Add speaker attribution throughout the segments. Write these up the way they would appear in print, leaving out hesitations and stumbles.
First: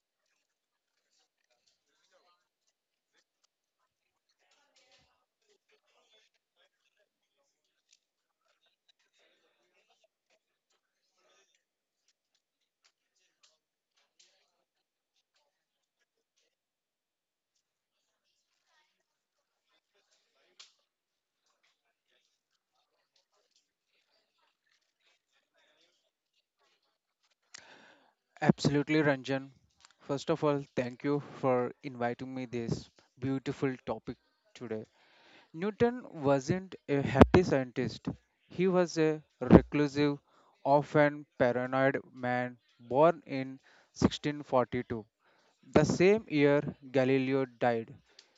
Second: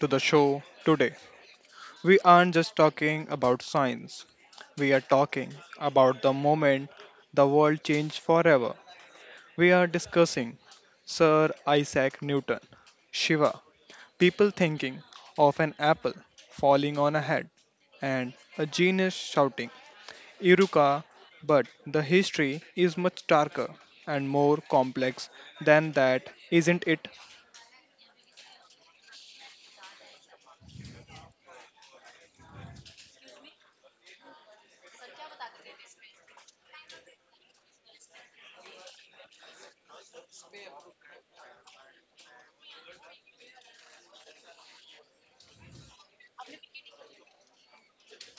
Speaker 1: to the show. Today, we aren't just talking about science, we are talking about the moment the world changed forever. We are discussing Sir Isaac Newton, Shiva, people thinking of an apple falling on a head, and a genius shouting, Iruka. But the history is much darker and more complex than that, isn't it?
Speaker 2: Absolutely, Ranjan. First of all, thank you for inviting me this beautiful topic today. Newton wasn't a happy scientist. He was a reclusive, often paranoid man born in 1642, the same year Galileo died.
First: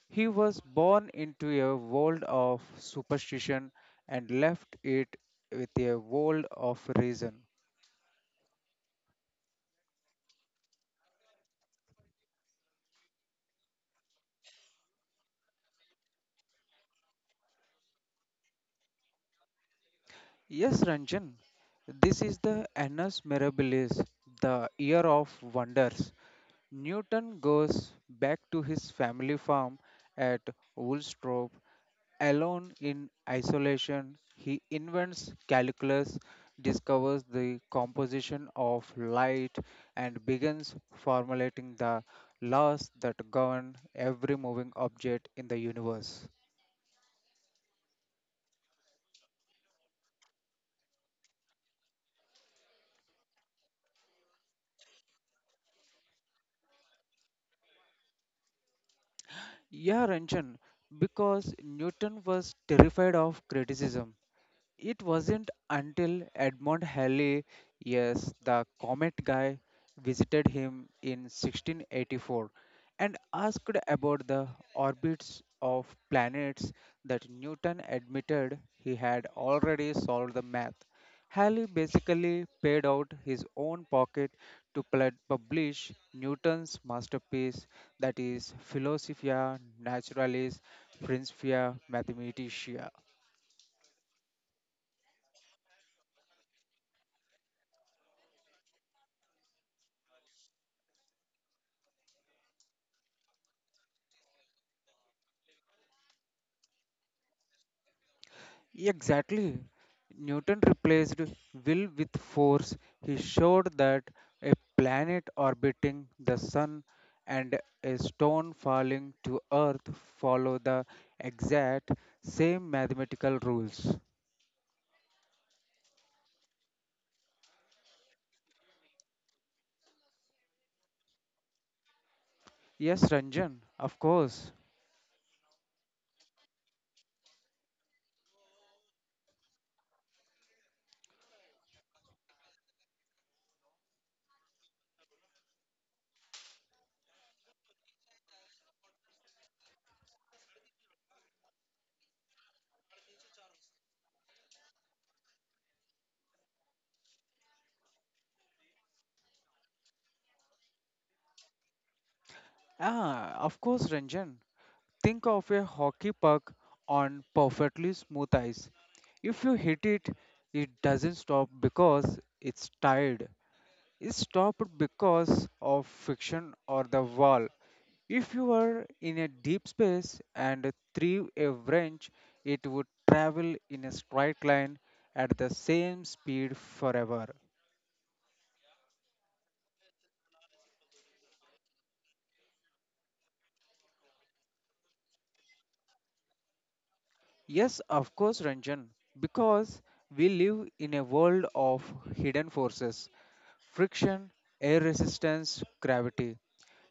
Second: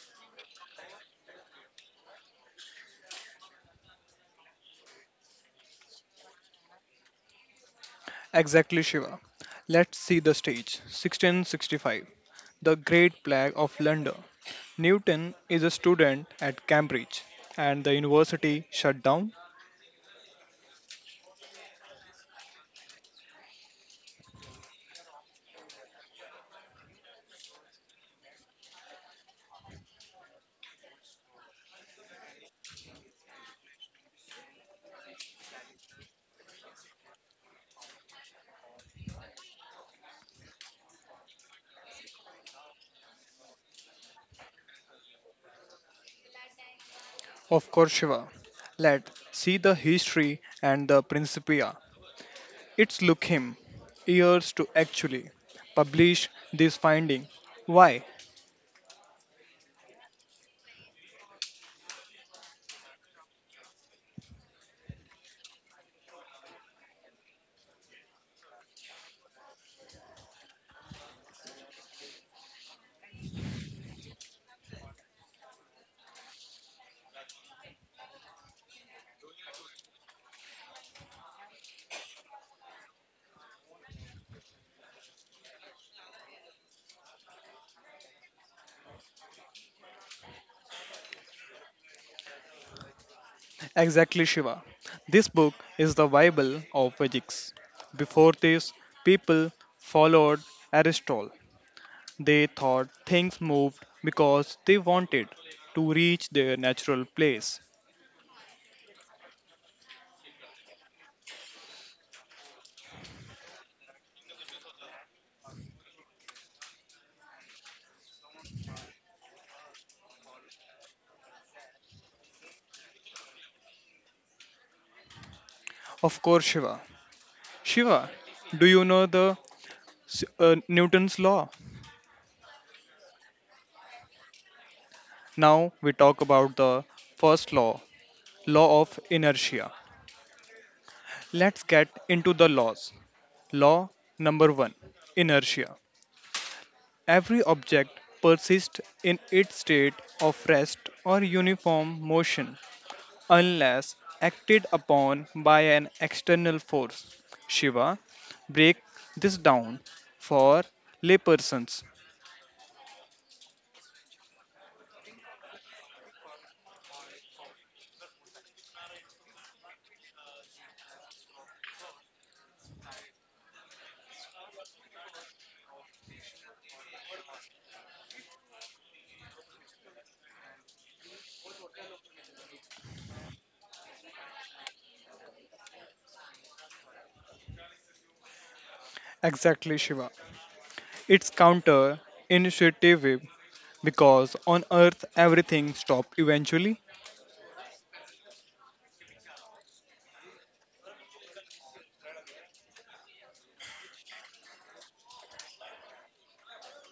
Speaker 2: He was born into a world of superstition and left it with a world of reason.
Speaker 1: Exactly, Shiva. Let's see the stage. 1665. The Great Plague of London. Newton is a student at Cambridge and the university shut down
Speaker 2: Yes, Ranjan, this is the Annus Mirabilis, the year of wonders. Newton goes back to his family farm at Woolsthorpe. Alone in isolation, he invents calculus, discovers the composition of light, and begins formulating the laws that govern every moving object in the universe.
Speaker 1: of Corsiva. Let's see the history and the Principia. It's took him years to actually publish this finding. Why?
Speaker 2: Yeah, Ranjan, because Newton was terrified of criticism. It wasn't until Edmond Halley, yes, the comet guy, visited him in 1684 and asked about the orbits of planets that Newton admitted he had already solved the math. Halley basically paid out his own pocket to publish Newton's masterpiece, that is, Philosophia Naturalis Principia Mathematica.
Speaker 1: Exactly, Shiva? This book is the Bible of physics. Before this, people followed Aristotle. They thought things moved because they wanted to reach their natural place.
Speaker 2: Exactly. Newton replaced will with force. He showed that a planet orbiting the sun and a stone falling to earth follow the exact same mathematical rules.
Speaker 1: Of course, Shiva. Shiva, do you know the Newton's law?
Speaker 2: Yes, Ranjan, of course.
Speaker 1: Now we talk about the first law, law of inertia. Let's get into the laws. Law number 1, inertia. Every object persists in its state of rest or uniform motion unless acted upon by an external force. Shiva, break this down for laypersons.
Speaker 2: Ah, of course, Ranjan. Think of a hockey puck on perfectly smooth ice. If you hit it, it doesn't stop because it's tired. Is stopped because of friction or the wall. If you were in a deep space and threw a wrench, it would travel in a straight line at the same speed forever.
Speaker 1: Exactly, Shiva. It's counter intuitive because on earth everything stops eventually.
Speaker 2: Yes, of course, Ranjan, because we live in a world of hidden forces, friction, air resistance, gravity.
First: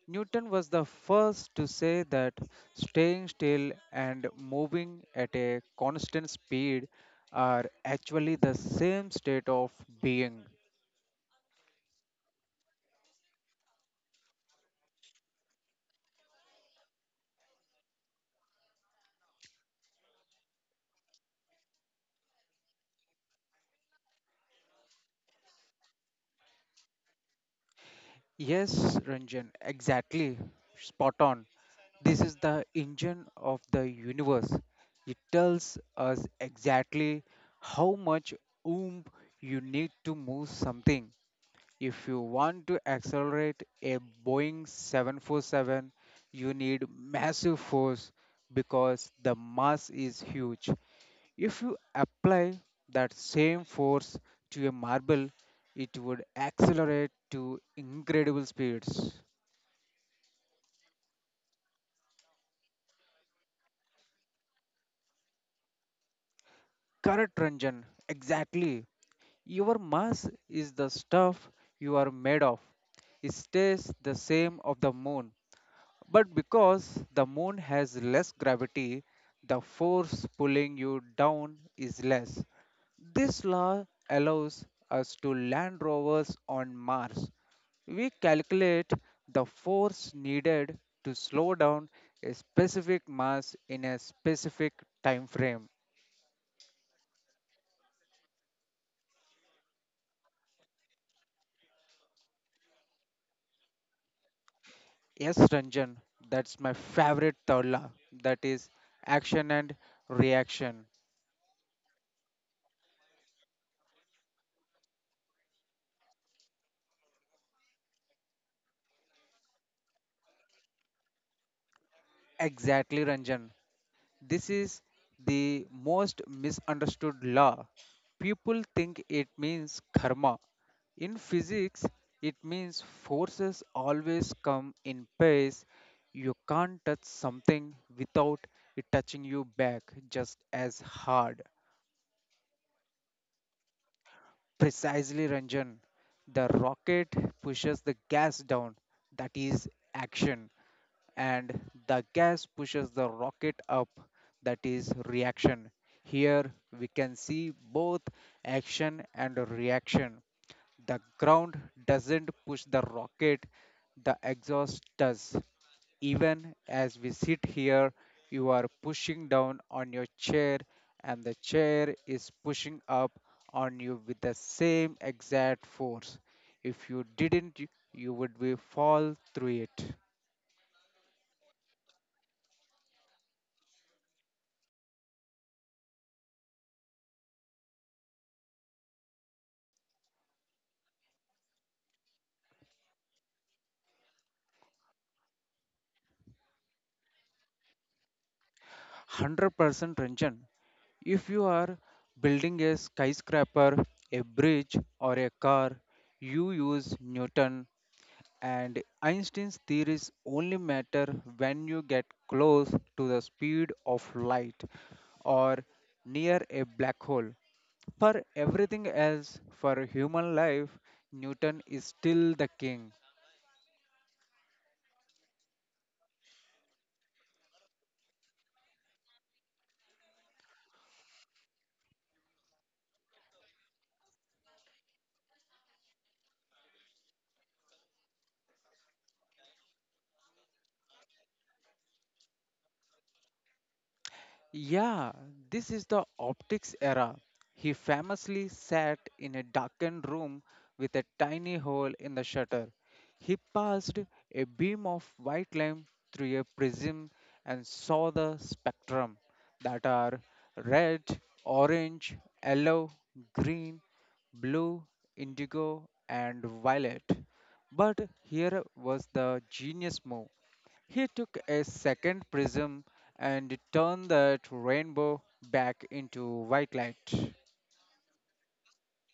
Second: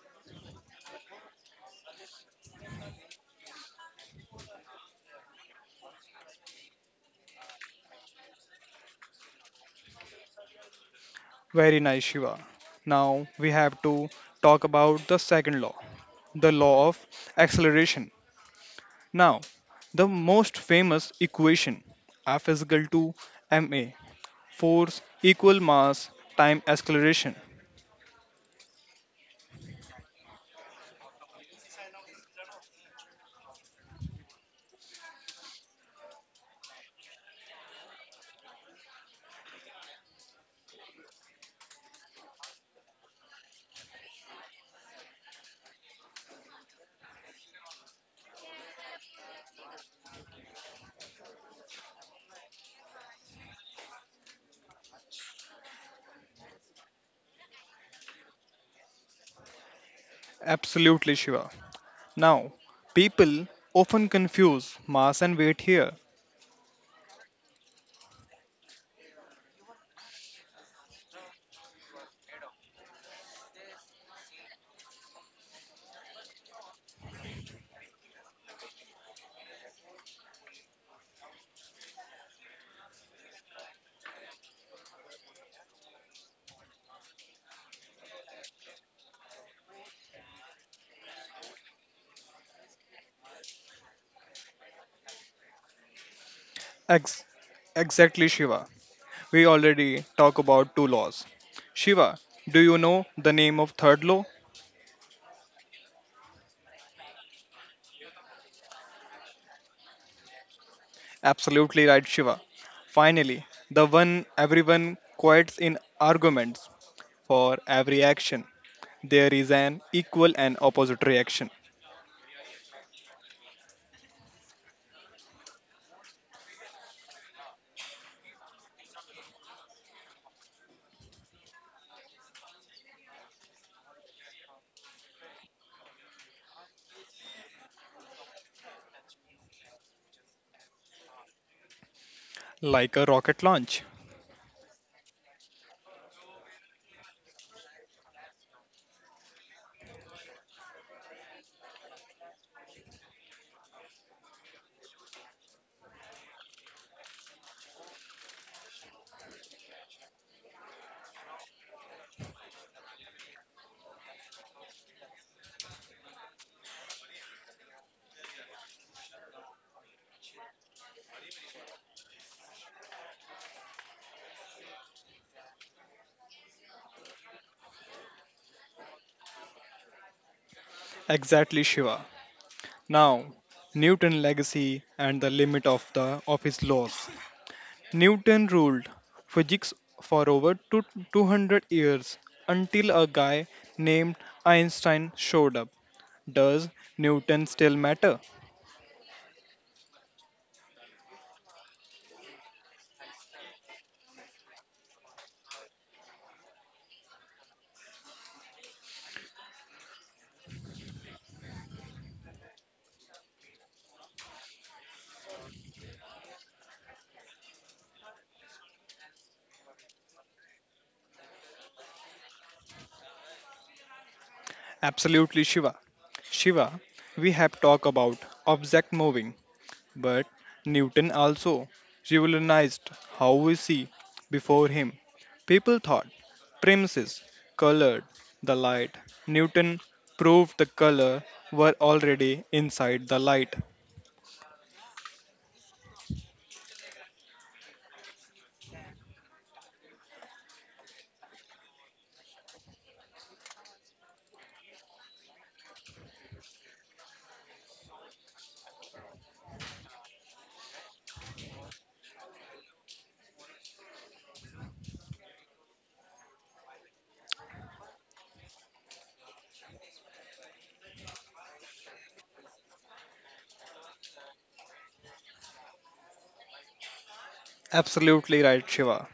Speaker 2: Newton was the first to say that staying still and moving at a constant speed are actually the same state of being.
Speaker 1: Very nice, Shiva. Now we have to talk about the second law, the law of acceleration. Now, the most famous equation F is equal to ma, force equal mass time acceleration.
Speaker 2: Yes, Ranjan, exactly. Spot on. This is the engine of the universe. It tells us exactly how much oomph you need to move something. If you want to accelerate a Boeing 747, you need massive force because the mass is huge. If you apply that same force to a marble, it would accelerate to incredible speeds.
Speaker 1: Absolutely, Shiva. Now, people often confuse mass and weight here.
Speaker 2: Correct, Ranjan. Exactly. Your mass is the stuff you are made of. It stays the same of the moon, but because the moon has less gravity, the force pulling you down is less. This law allows us to land rovers on Mars. We calculate the force needed to slow down a specific mass in a specific time frame.
Speaker 1: Ex- exactly, Shiva. We already talk about two laws. Shiva, do you know the name of third law?
Speaker 2: Yes, Ranjan, that's my favorite third law. That is action and reaction.
Speaker 1: Absolutely right, Shiva. Finally, the one everyone quotes in arguments. For every action, there is an equal and opposite reaction,
Speaker 2: Exactly, Ranjan. This is the most misunderstood law. People think it means karma. In physics, it means forces always come in pairs. You can't touch something without it touching you back just as hard.
Speaker 1: like a rocket launch.
Speaker 2: Precisely, Ranjan. The rocket pushes the gas down. That is action. And the gas pushes the rocket up, that is reaction. Here we can see both action and reaction. The ground doesn't push the rocket, the exhaust does. Even as we sit here, you are pushing down on your chair, and the chair is pushing up on you with the same exact force. If you didn't, you would be fall through it.
Speaker 1: Exactly, Shiva. Now, Newton legacy and the limit of his laws. Newton ruled physics for over 200 years until a guy named Einstein showed up. Does Newton still matter?
Speaker 2: 100% Ranjan. If you are building a skyscraper, a bridge, or a car, you use Newton, and Einstein's theories only matter when you get close to the speed of light or near a black hole. For everything else, for human life, Newton is still the king.
Speaker 1: Absolutely, Shiva. Shiva, we have talked about object moving, but Newton also revolutionized how we see before him. People thought premises colored the light. Newton proved the color were already inside the light.
Speaker 2: Yeah, this is the optics era. He famously sat in a darkened room with a tiny hole in the shutter. He passed a beam of white light through a prism and saw the spectrum, that are red, orange, yellow, green, blue, indigo, and violet. But here was the genius move. He took a second prism and turned that rainbow back into white light.
Speaker 1: Absolutely right, Shiva.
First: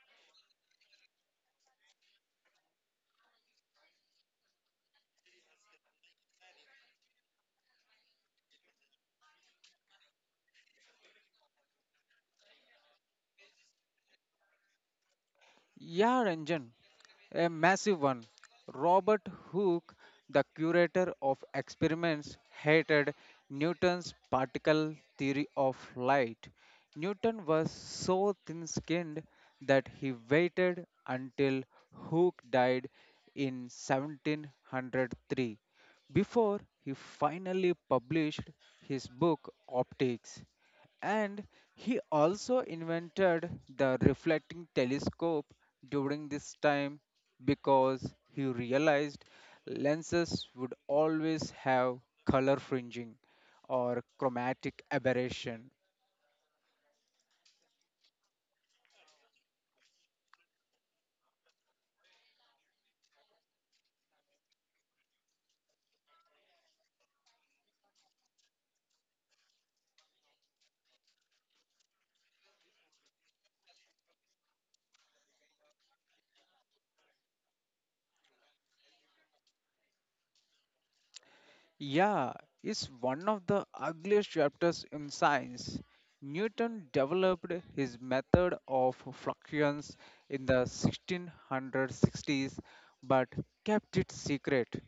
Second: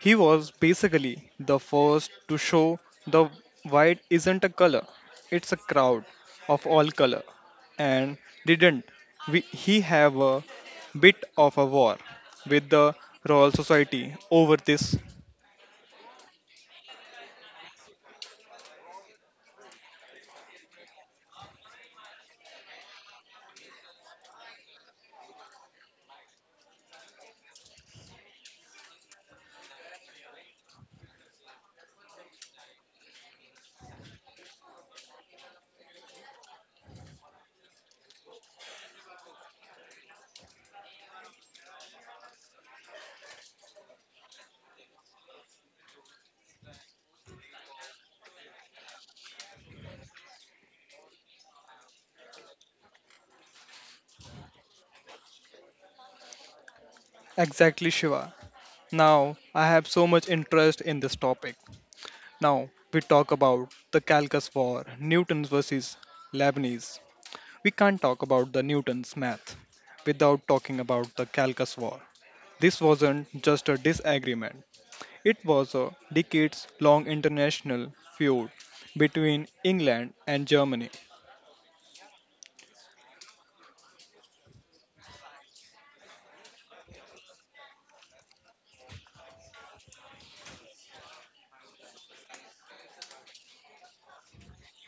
Speaker 1: He was basically the first to show the white isn't a color, it's a crowd of all color. And didn't he have a bit of a war with the Royal Society over this?
Speaker 2: Yeah, Ranjan, a massive one. Robert Hooke, the curator of experiments, hated Newton's particle theory of light. Newton was so thin skinned that he waited until Hooke died in 1703 before he finally published his book Optics. And he also invented the reflecting telescope during this time because he realized lenses would always have color fringing or chromatic aberration.
Speaker 1: Exactly, Shiva. Now I have so much interest in this topic. Now we talk about the Calcus War, Newton's versus Leibniz. We can't talk about the Newton's math without talking about the Calcus War. This wasn't just a disagreement, it was a decades long international feud between England and Germany.
Speaker 2: Yeah, is one of the ugliest chapters in science. Newton developed his method of fluxions in the 1660s but kept it secret.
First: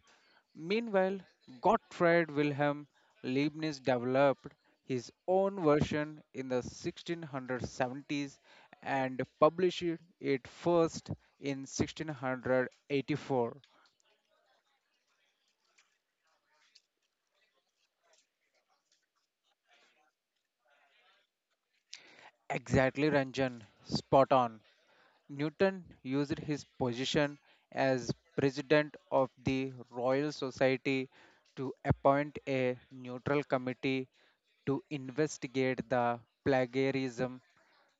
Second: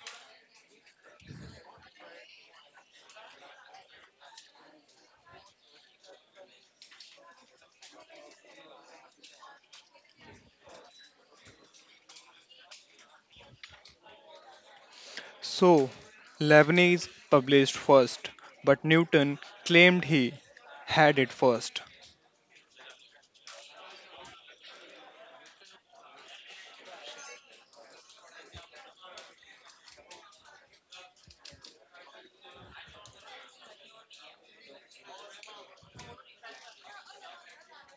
Speaker 2: Meanwhile, Gottfried Wilhelm Leibniz developed his own version in the 1670s and published it first in 1684.
Speaker 1: So, Leibniz published first, but Newton claimed he had it first.
Speaker 2: Exactly, Ranjan. Spot on. Newton used his position as president of the Royal Society to appoint a neutral committee to investigate the plagiarism.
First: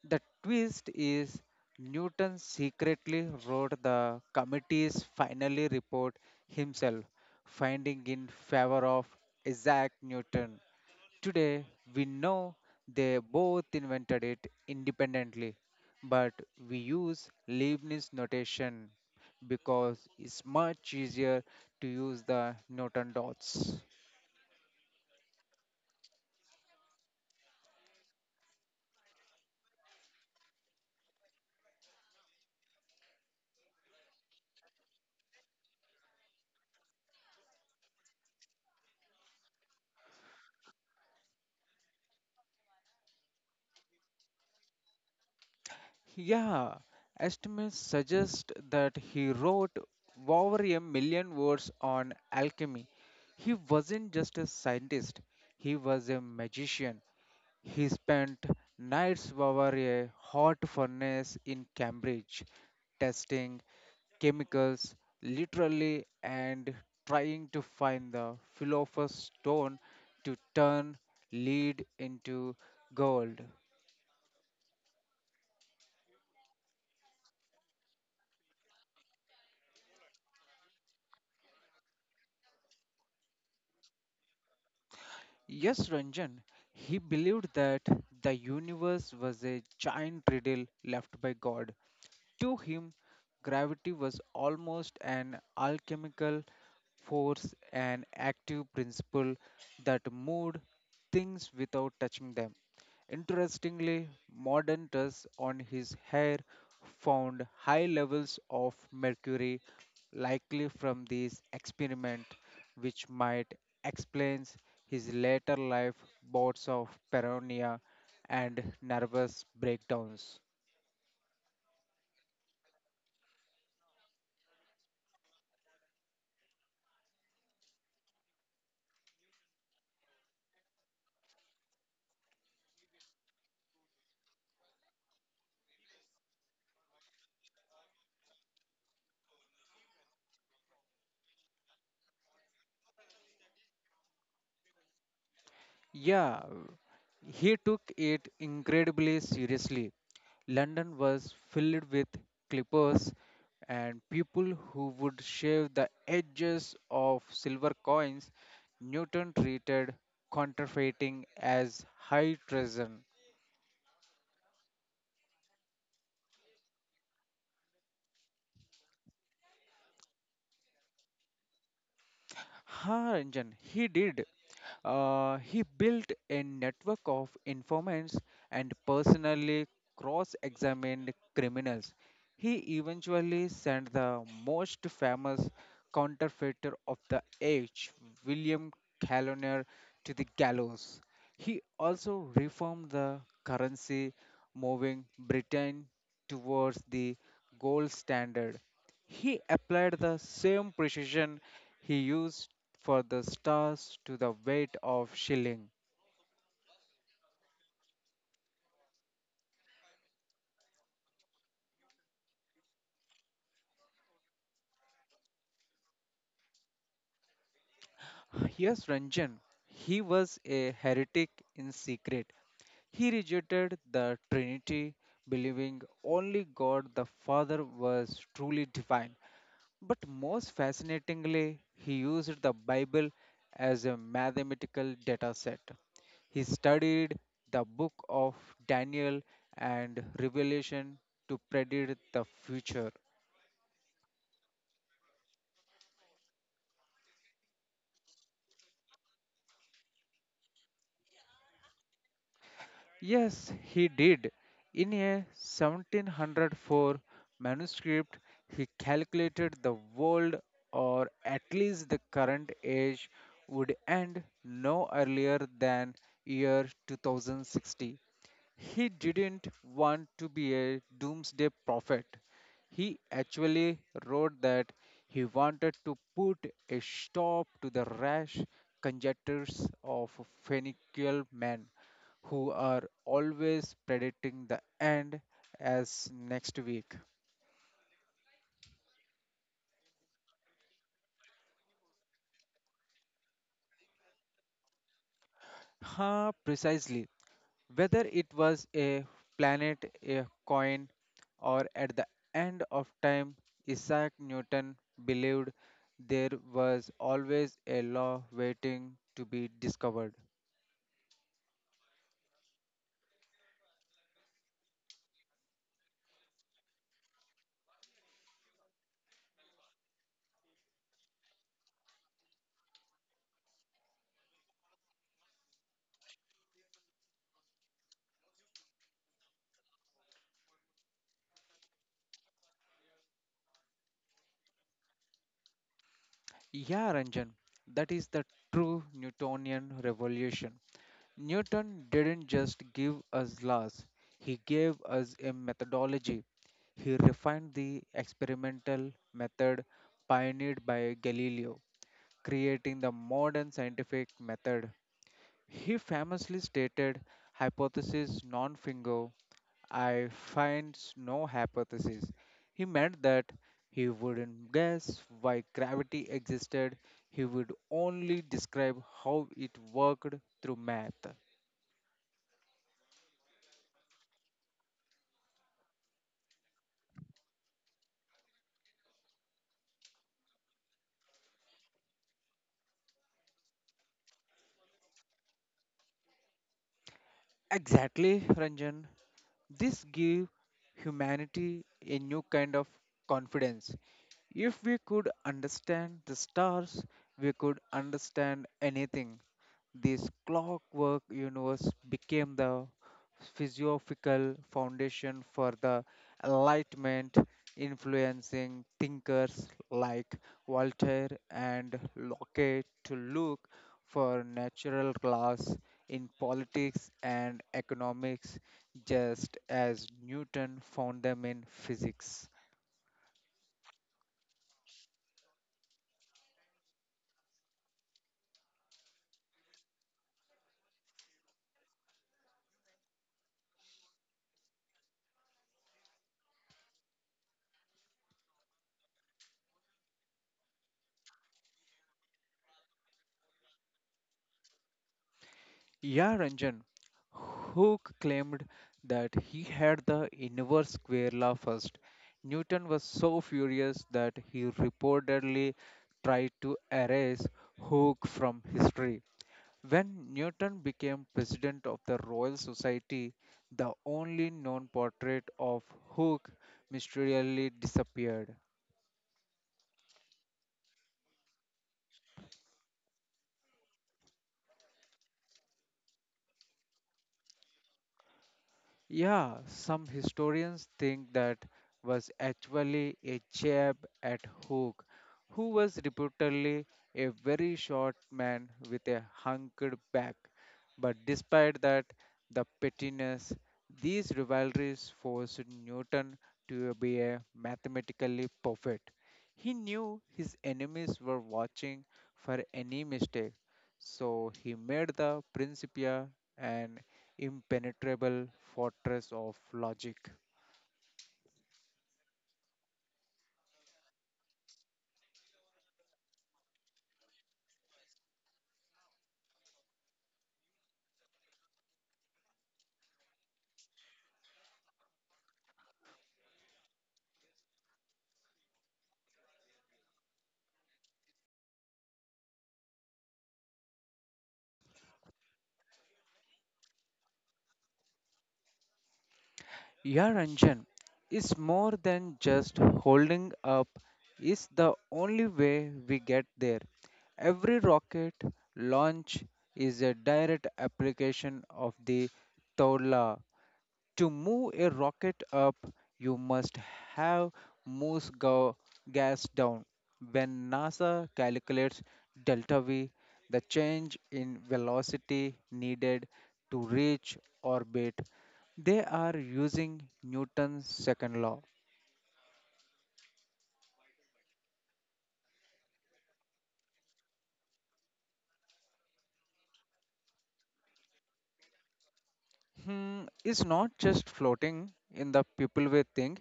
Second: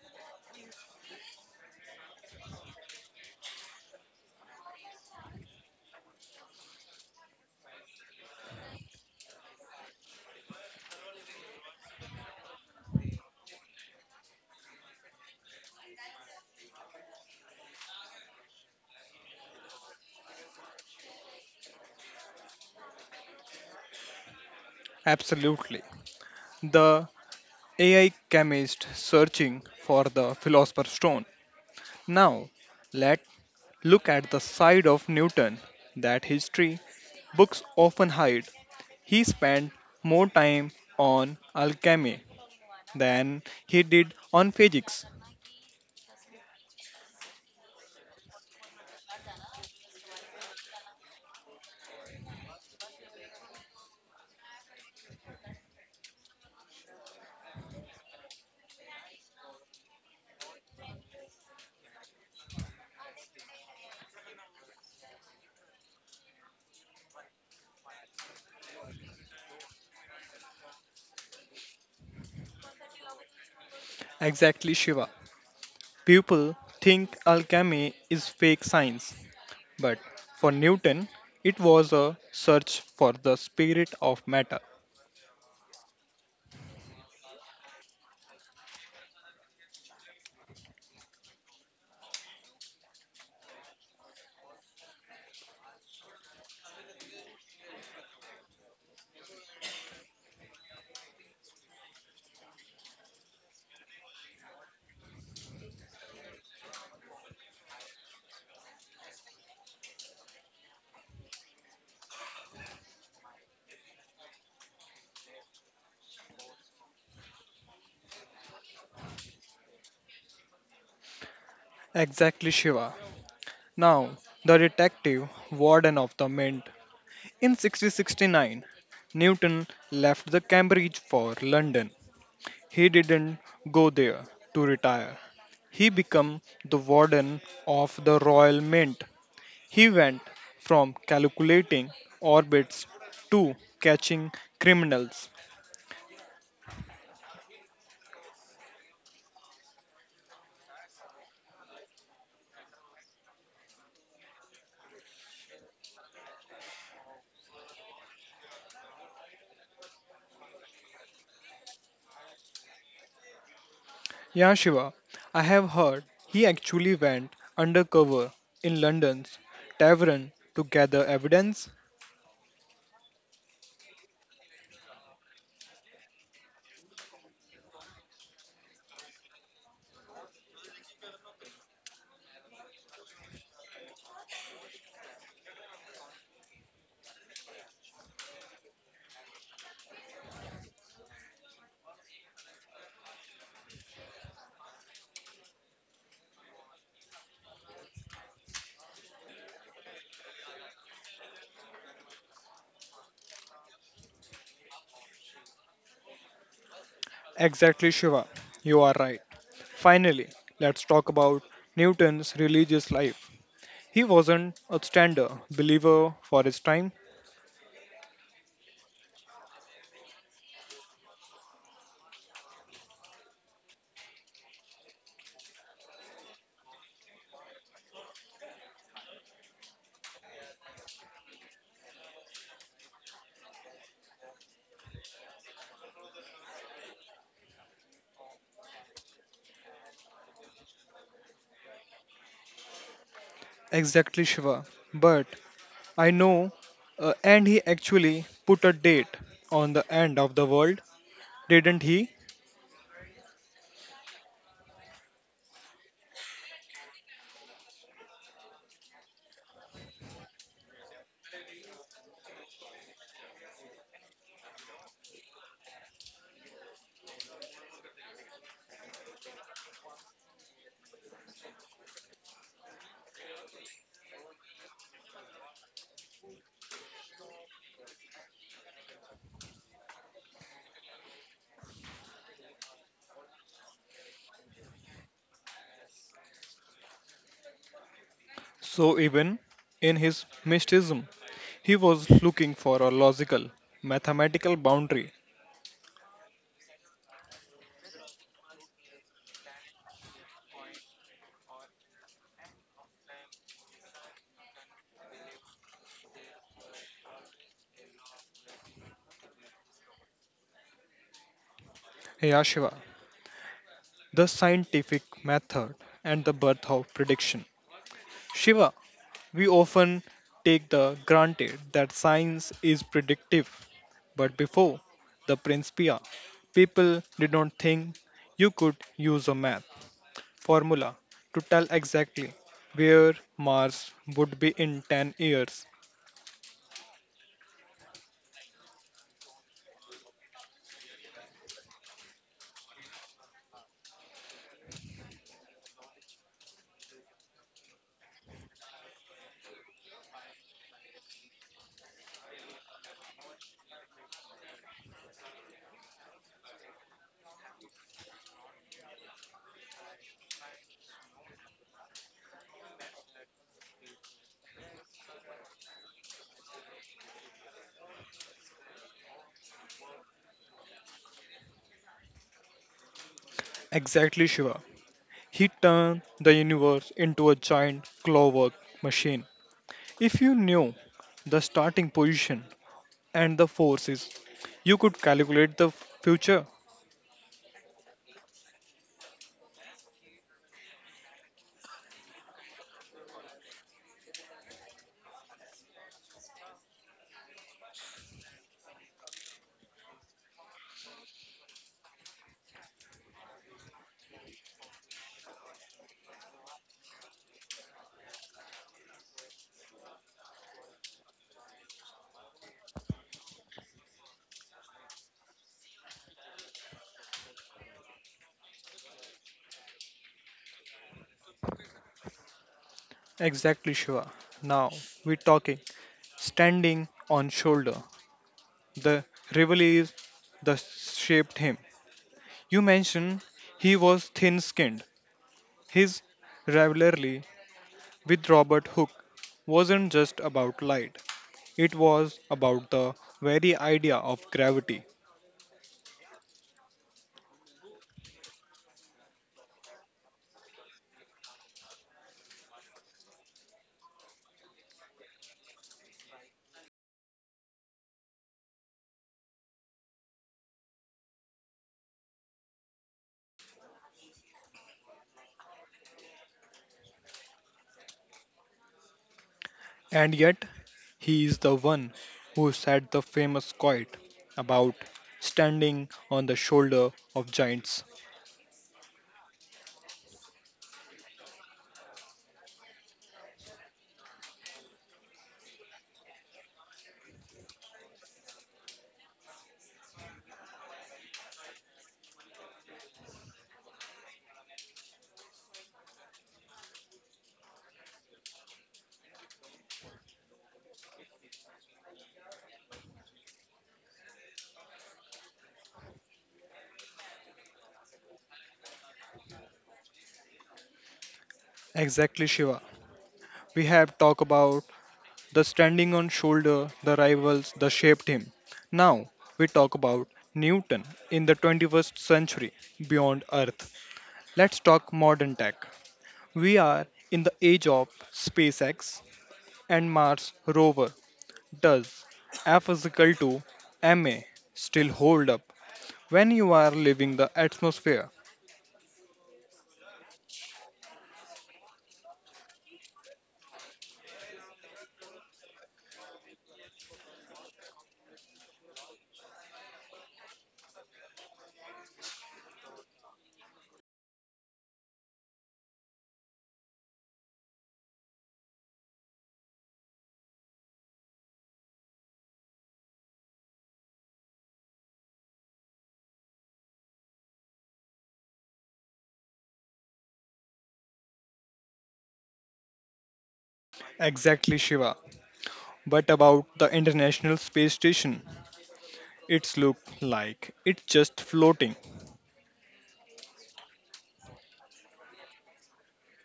Speaker 2: The twist is Newton secretly wrote the committee's final report himself, finding in favor of Isaac Newton. Today, we know they both invented it independently, but we use Leibniz notation because it's much easier to use the Norton dots.
Speaker 1: Absolutely. The AI chemist searching for the philosopher's stone. Now, let's look at the side of Newton that history books often hide. He spent more time on alchemy than he did on physics.
Speaker 2: Yeah, estimates suggest that he wrote over a million words on alchemy. He wasn't just a scientist, he was a magician. He spent nights over a hot furnace in Cambridge, testing chemicals literally and trying to find the philosopher's stone to turn lead into gold.
Speaker 1: Exactly, Shiva. People think alchemy is fake science, but for Newton, it was a search for the spirit of matter.
Speaker 2: Yes, Ranjan, he believed that the universe was a giant riddle left by God. To him, gravity was almost an alchemical force, an active principle that moved things without touching them. Interestingly, modern tests on his hair found high levels of mercury, likely from these experiments, which might explain his later life bouts of paranoia and nervous breakdowns.
Speaker 1: Exactly, Shiva. Now, the detective warden of the mint. In 1669, Newton left the Cambridge for London. He didn't go there to retire. He became the warden of the Royal Mint. He went from calculating orbits to catching criminals.
Speaker 2: Yeah, he took it incredibly seriously. London was filled with clippers and people who would shave the edges of silver coins. Newton treated counterfeiting as high treason.
Speaker 1: Yeah, Shiva, I have heard he actually went undercover in London's tavern to gather evidence.
Speaker 2: Ha, Ranjan, he did. He built a network of informants and personally cross examined criminals. He eventually sent the most famous counterfeiter of the age, William Caloner, to the gallows. He also reformed the currency, moving Britain towards the gold standard. He applied the same precision he used for the stars to the weight of shilling.
Speaker 1: Exactly, Shiva, you are right. Finally, let's talk about Newton's religious life. He wasn't a standard believer for his time.
Speaker 2: Here's Ranjan. He was a heretic in secret. He rejected the Trinity, believing only God the Father was truly divine. But most fascinatingly, he used the Bible as a mathematical data set. He studied the book of Daniel and Revelation to predict the future.
Speaker 1: Exactly, Shiva. But I know, and he actually put a date on the end of the world, didn't he?
Speaker 2: Yes, he did. In a 1704 manuscript, he calculated the world, or at least the current age, would end no earlier than year 2060. He didn't want to be a doomsday prophet. He actually wrote that he wanted to put a stop to the rash conjectures of Phoenician men who are always predicting the end as next week.
Speaker 1: So, even in his mysticism, he was looking for a logical, mathematical boundary.
Speaker 2: Ha, precisely. Whether it was a planet, a coin, or at the end of time, Isaac Newton believed there was always a law waiting to be discovered.
Speaker 1: Yeah, Shiva, the scientific method and the birth of prediction. Shiva, we often take the granted that science is predictive, but before the Principia, people did not think you could use a math formula to tell exactly where Mars would be in 10 years.
Speaker 2: Yeah, Ranjan, that is the true Newtonian revolution. Newton didn't just give us laws, he gave us a methodology. He refined the experimental method pioneered by Galileo, creating the modern scientific method. He famously stated, Hypothesis non fingo, I finds no hypothesis. He meant that he wouldn't guess why gravity existed, he would only describe how it worked through math.
Speaker 1: Exactly, Shiva. He turned the universe into a giant clockwork machine. If you knew the starting position and the forces, you could calculate the future.
Speaker 2: Exactly, Ranjan. This give humanity a new kind of confidence. If we could understand the stars, we could understand anything. This clockwork universe became the physiophical foundation for the Enlightenment, influencing thinkers like Voltaire and Locke to look for natural laws in politics and economics, just as Newton found them in physics.
Speaker 1: Exactly, Shiva. Now we're talking. Standing on shoulder, the rivalries that shaped him. You mentioned he was thin-skinned. His rivalry with Robert Hooke wasn't just about light. It was about the very idea of gravity.
Speaker 2: Yeah, Ranjan, who claimed that he had the inverse square law first. Newton was so furious that he reportedly tried to erase Hooke from history. When Newton became president of the Royal Society, the only known portrait of Hooke mysteriously disappeared.
Speaker 1: And yet, he is the one who said the famous quote about standing on the shoulder of giants.
Speaker 2: Yeah, some historians think that was actually a jab at Hook, who was reportedly a very short man with a hunked back. But despite that, the pettiness, these rivalries forced Newton to be a mathematically perfect. He knew his enemies were watching for any mistake, so he made the Principia an impenetrable fortress of logic.
Speaker 1: Exactly, Shiva. We have talked about the standing on shoulder, the rivals, the shaped him. Now we talk about Newton in the 21st century beyond Earth. Let's talk modern tech. We are in the age of SpaceX and Mars rover. Does F is equal to ma still hold up when you are leaving the atmosphere?
Speaker 2: Your Ranjan is more than just holding up, is the only way we get there. Every rocket launch is a direct application of the Tawla. To move a rocket up, you must have most go- gas down. When NASA calculates delta V, the change in velocity needed to reach orbit, they are using Newton's second law.
Speaker 1: Exactly, Shiva. But about the International Space Station, it's look like it's just floating.
Speaker 2: Hmm, it's not just floating in the people way thing.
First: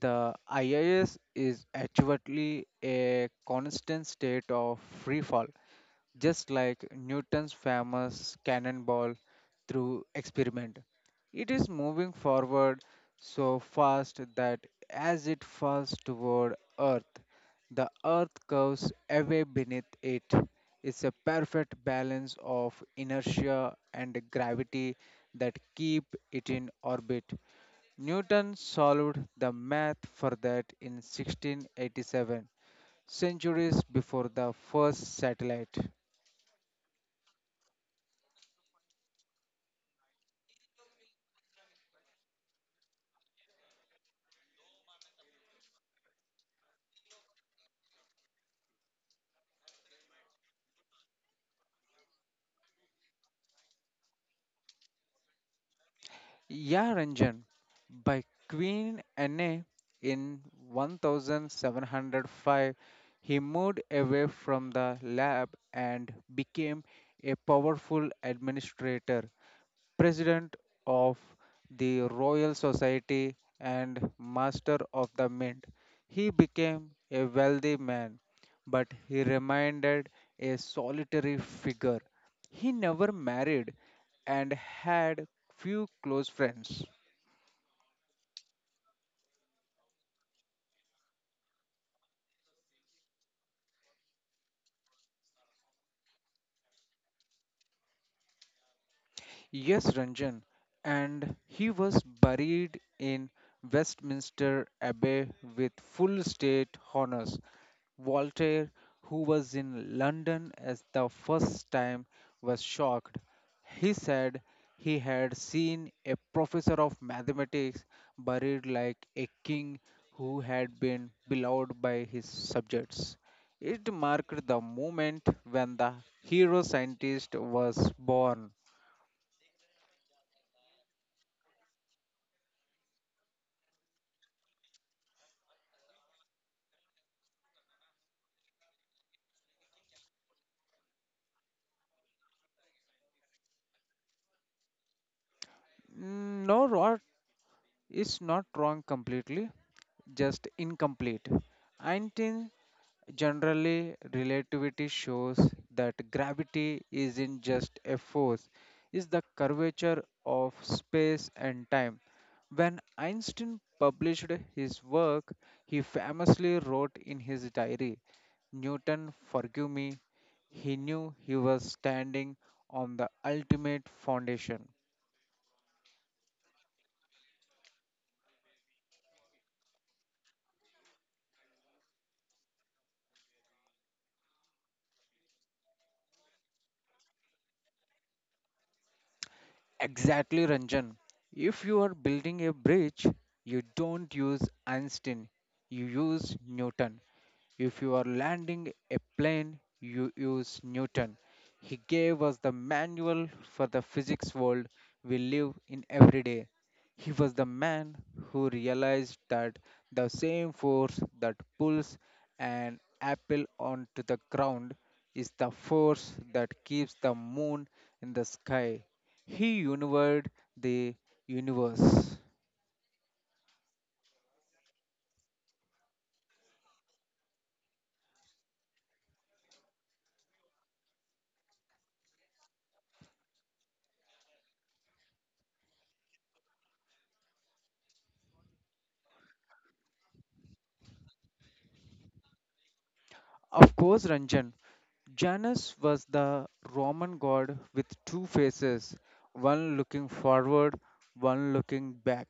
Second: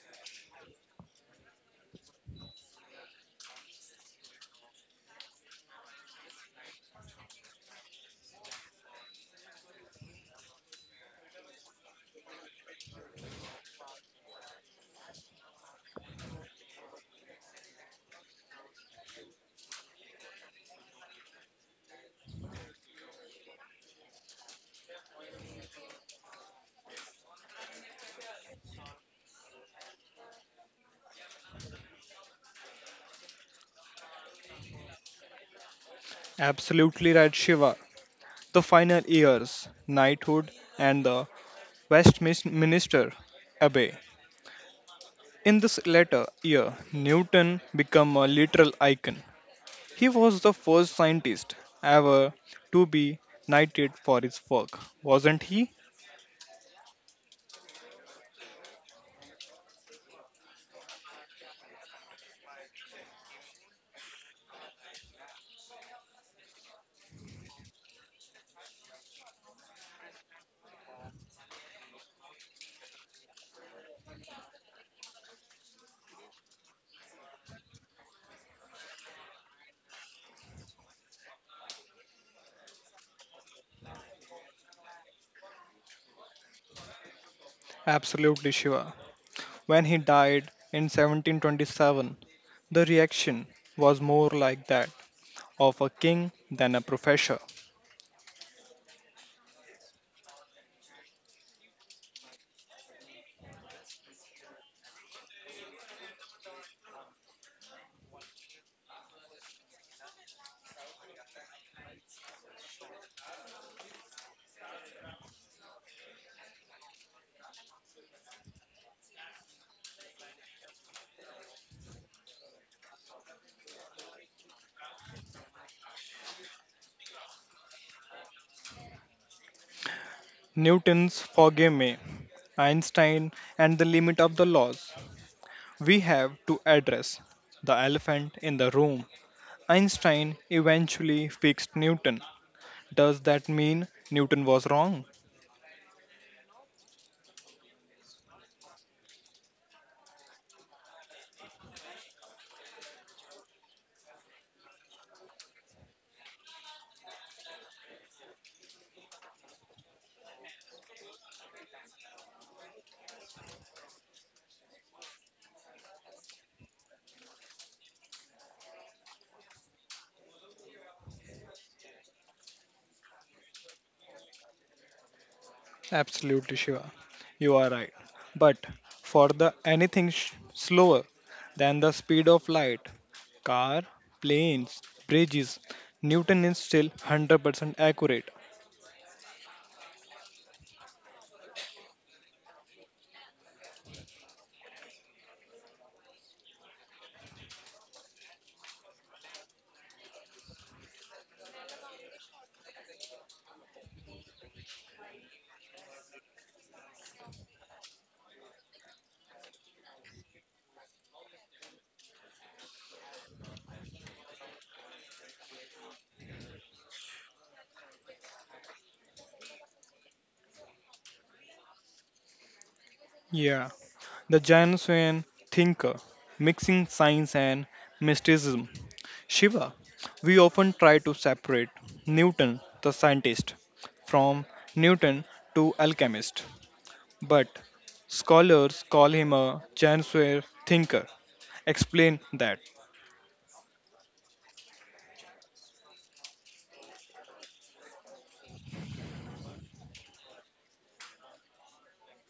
Speaker 2: The IIS is actually a constant state of free fall. Just like Newton's famous cannonball through experiment. It is moving forward so fast that as it falls toward Earth, the Earth curves away beneath it. It's a perfect balance of inertia and gravity that keep it in orbit. Newton solved the math for that in 1687, centuries before the first satellite.
Speaker 1: Absolutely right, Shiva. The final years, knighthood, and the Westminster Abbey. In this latter year, Newton became a literal icon. He was the first scientist ever to be knighted for his work, wasn't he?
Speaker 2: Ya Ranjan, by Queen Anne in 1705, he moved away from the lab and became a powerful administrator, president of the Royal Society and master of the mint. He became a wealthy man, but he remained a solitary figure. He never married and had few close friends.
Speaker 1: Absolutely sure. When he died in 1727, the reaction was more like that of a king than a professor.
Speaker 2: Yes, Ranjan, and he was buried in Westminster Abbey with full state honors. Voltaire, who was in London at the first time, was shocked. He said he had seen a professor of mathematics buried like a king who had been beloved by his subjects. It marked the moment when the hero scientist was born.
Speaker 1: Newton's Forgive Me, Einstein, and the Limit of the Laws. We have to address the elephant in the room. Einstein eventually fixed Newton. Does that mean Newton was wrong?
Speaker 2: No, Rod, it's not wrong completely, just incomplete. Einstein generally, relativity shows that gravity isn't just a force, it's the curvature of space and time. When Einstein published his work, he famously wrote in his diary, Newton, forgive me. He knew he was standing on the ultimate foundation.
Speaker 1: Absolutely, Shiva. You are right. But for the anything slower than the speed of light, car, planes, bridges, Newton is still 100% accurate.
Speaker 2: Exactly, Ranjan. If you are building a bridge, you don't use Einstein, you use Newton. If you are landing a plane, you use Newton. He gave us the manual for the physics world we live in every day. He was the man who realized that the same force that pulls an apple onto the ground is the force that keeps the moon in the sky. He universe the universe.
Speaker 1: Yeah, the Jansenian thinker, mixing science and mysticism. Shiva, we often try to separate Newton, the scientist, from Newton to alchemist, but scholars call him a Jansenian thinker. Explain that.
Speaker 2: Of course, Ranjan. Janus was the Roman god with two faces, one looking forward, one looking back.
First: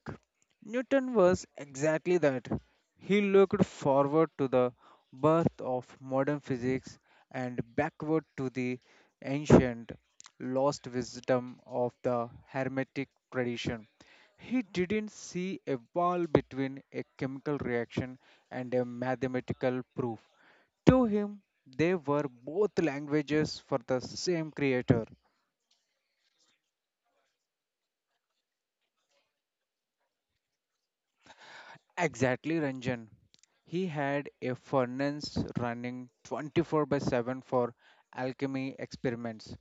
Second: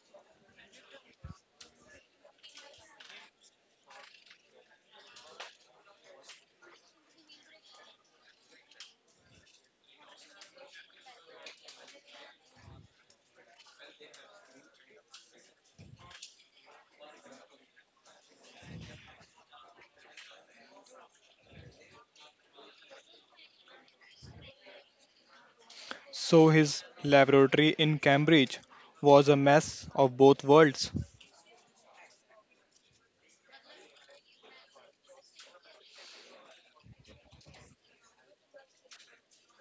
Speaker 2: Newton was exactly that. He looked forward to the birth of modern physics and backward to the ancient, lost wisdom of the Hermetic tradition. He didn't see a wall between a chemical reaction and a mathematical proof. To him, they were both languages for the same creator.
Speaker 1: So his laboratory in Cambridge was a mess of both worlds.
Speaker 2: Exactly, Ranjan. He had a furnace running 24 by 7 for alchemy experiments.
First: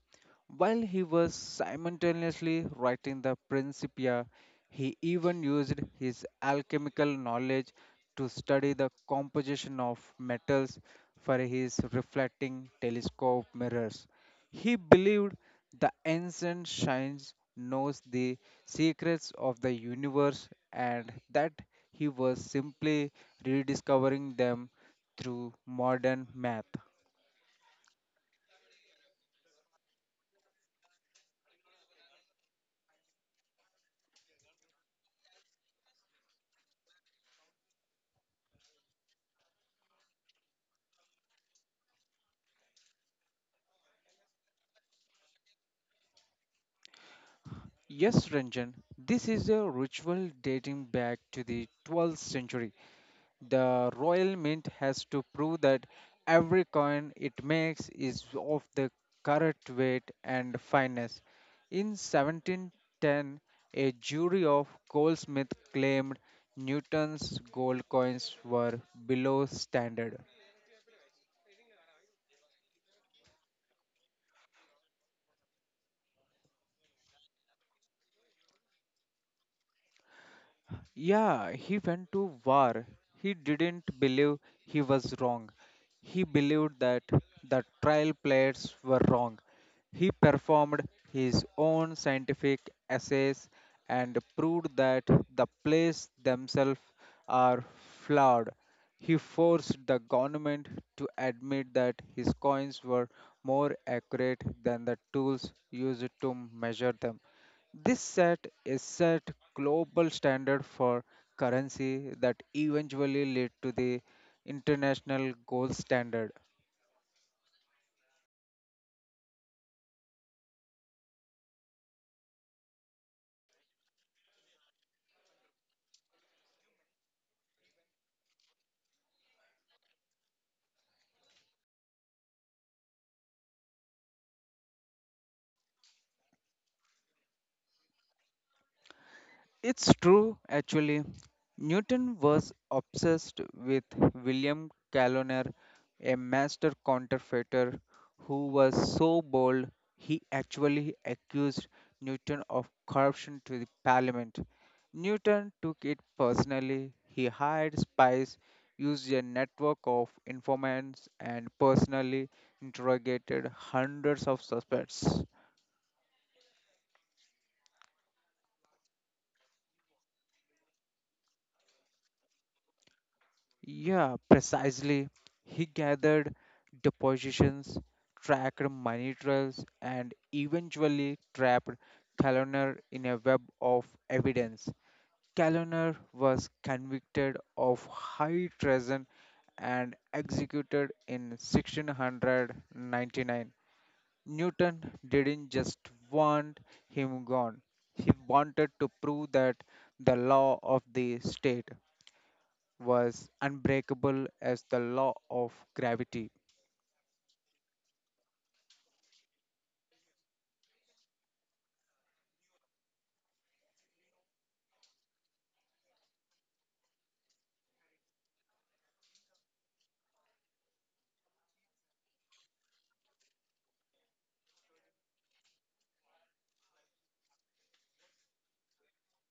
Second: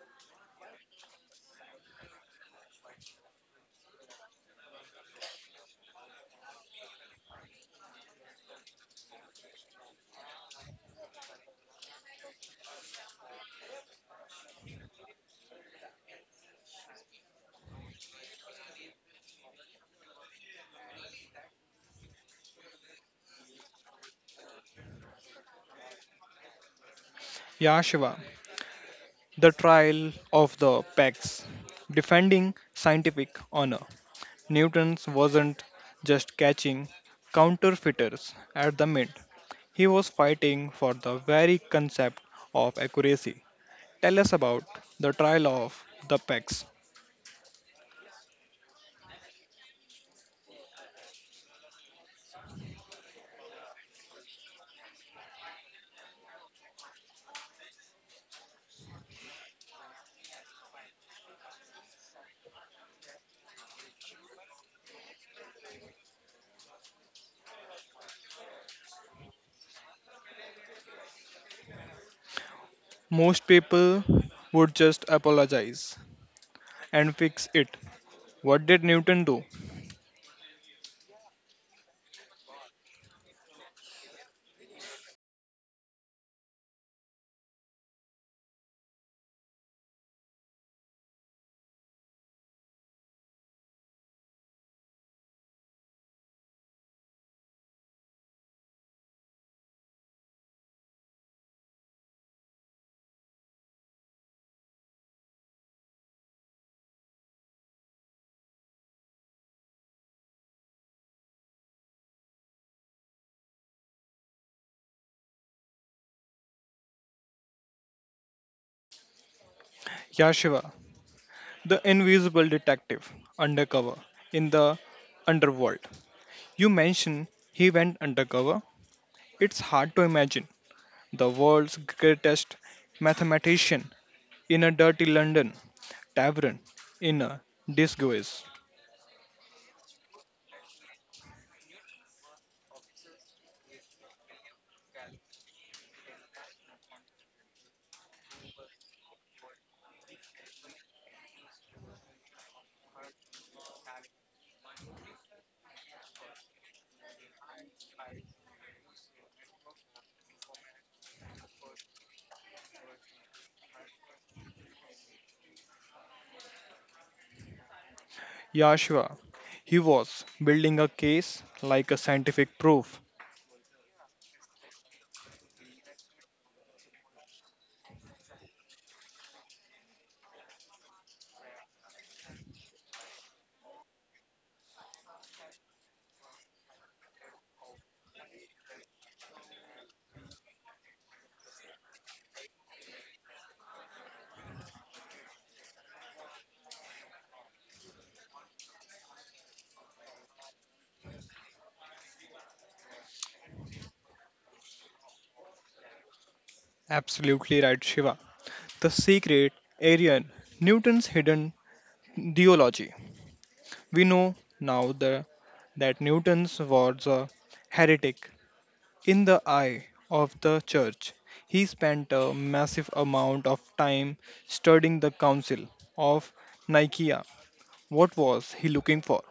Speaker 2: While he was simultaneously writing the Principia, he even used his alchemical knowledge to study the composition of metals for his reflecting telescope mirrors. He believed the ancient science knows the secrets of the universe and that he was simply rediscovering them through modern math.
Speaker 1: Yashiva, the trial of the Pax, defending scientific honor. Newton's wasn't just catching counterfeiters at the mint, he was fighting for the very concept of accuracy. Tell us about the trial of the pecs.
Speaker 2: Yes, Ranjan, this is a ritual dating back to the 12th century. The Royal Mint has to prove that every coin it makes is of the correct weight and fineness. In 1710, a jury of goldsmiths claimed Newton's gold coins were below standard.
Speaker 1: Most people would just apologize and fix it. What did Newton do?
Speaker 2: Yeah, he went to war. He didn't believe he was wrong. He believed that the trial players were wrong. He performed his own scientific essays and proved that the plays themselves are flawed. He forced the government to admit that his coins were more accurate than the tools used to measure them. This set is set global standard for currency that eventually led to the international gold standard.
Speaker 1: Yashiva, the invisible detective, undercover in the underworld. You mention he went undercover. It's hard to imagine the world's greatest mathematician in a dirty London tavern in a disguise.
Speaker 2: It's true, actually. Newton was obsessed with William Caloner, a master counterfeiter who was so bold he actually accused Newton of corruption to the parliament. Newton took it personally. He hired spies, used a network of informants, and personally interrogated hundreds of suspects.
Speaker 1: Yashua, he was building a case like a scientific proof.
Speaker 2: Yeah, precisely. He gathered depositions, tracked money trails, and eventually trapped Caloner in a web of evidence. Caloner was convicted of high treason and executed in 1699. Newton didn't just want him gone, he wanted to prove that the law of the state was unbreakable as the law of gravity.
Speaker 1: Absolutely right, Shiva. The secret, Arian, Newton's hidden theology. We know now that Newton was a heretic. In the eye of the church, he spent a massive amount of time studying the Council of Nicaea. What was he looking for?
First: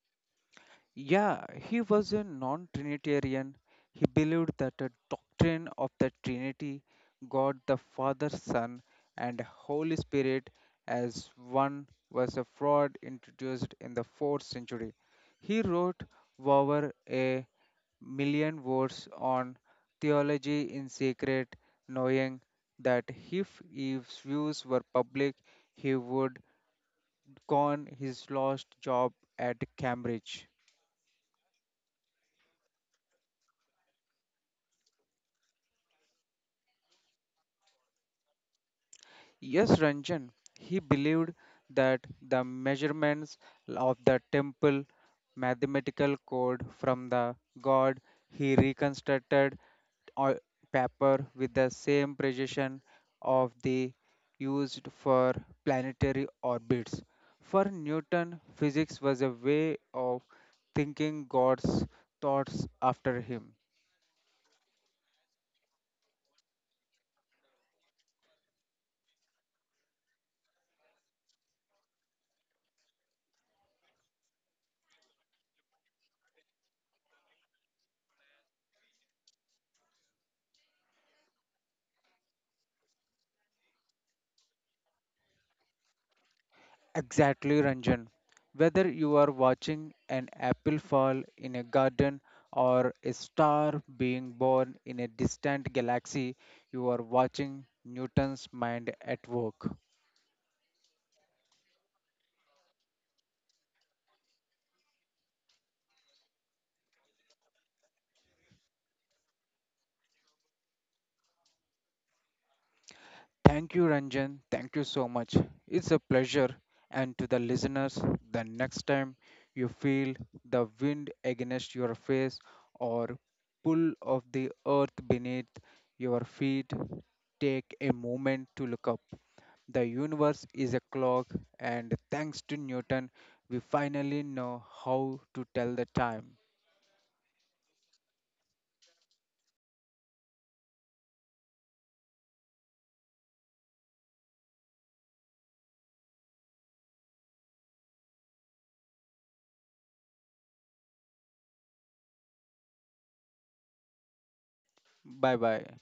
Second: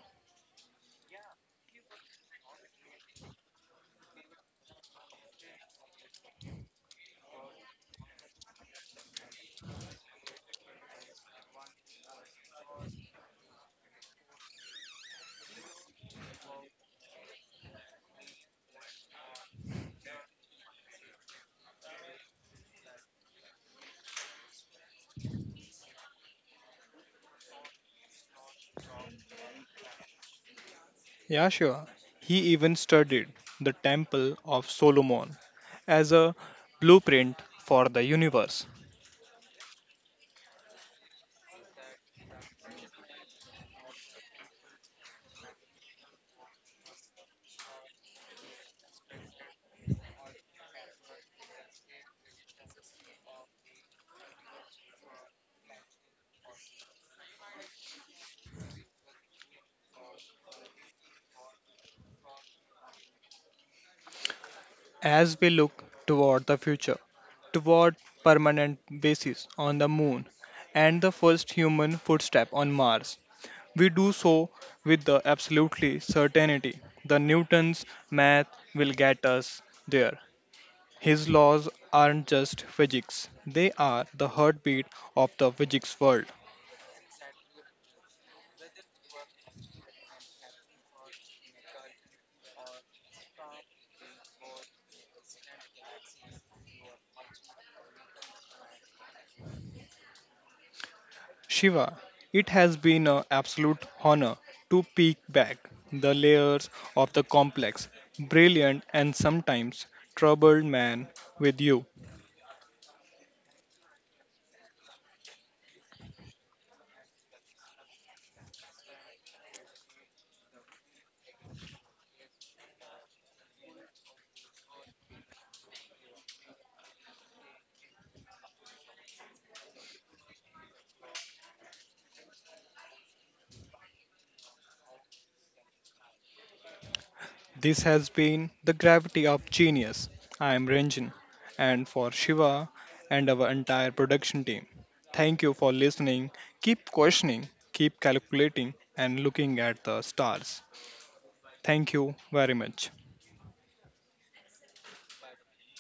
Speaker 2: Yeah, he was a non Trinitarian. He believed that the doctrine of the Trinity, God the Father, Son, and Holy Spirit as one, was a fraud introduced in the 4th century. He wrote over a million words on theology in secret, knowing that if his views were public, he would gone his lost job at Cambridge.
Speaker 1: Yeah, sure. He even studied the Temple of Solomon as a blueprint for the universe.
Speaker 2: Yes, Ranjan, he believed that the measurements of the temple mathematical code from the god he reconstructed on paper with the same precision of the used for planetary orbits. For Newton, physics was a way of thinking God's thoughts after him.
Speaker 1: As we look toward the future, toward permanent bases on the moon and the first human footstep on Mars, we do so with the absolutely certainty the Newton's math will get us there. His laws aren't just physics, they are the heartbeat of the physics world.
Speaker 2: Exactly, Ranjan. Whether you are watching an apple fall in a garden or a star being born in a distant galaxy, you are watching Newton's mind at work.
Speaker 1: Shiva, it has been an absolute honor to peek back the layers of the complex, brilliant, and sometimes troubled man with you.
Speaker 2: Thank you, Ranjan. Thank you so much. It's a pleasure. And to the listeners, the next time you feel the wind against your face or pull of the earth beneath your feet, take a moment to look up. The universe is a clock, and thanks to Newton, we finally know how to tell the time.
Speaker 1: This has been the gravity of genius. I am Ranjan, and for Shiva and our entire production team, thank you for listening. Keep questioning, keep calculating, and looking at the stars. Thank you very much.
Speaker 2: Bye bye.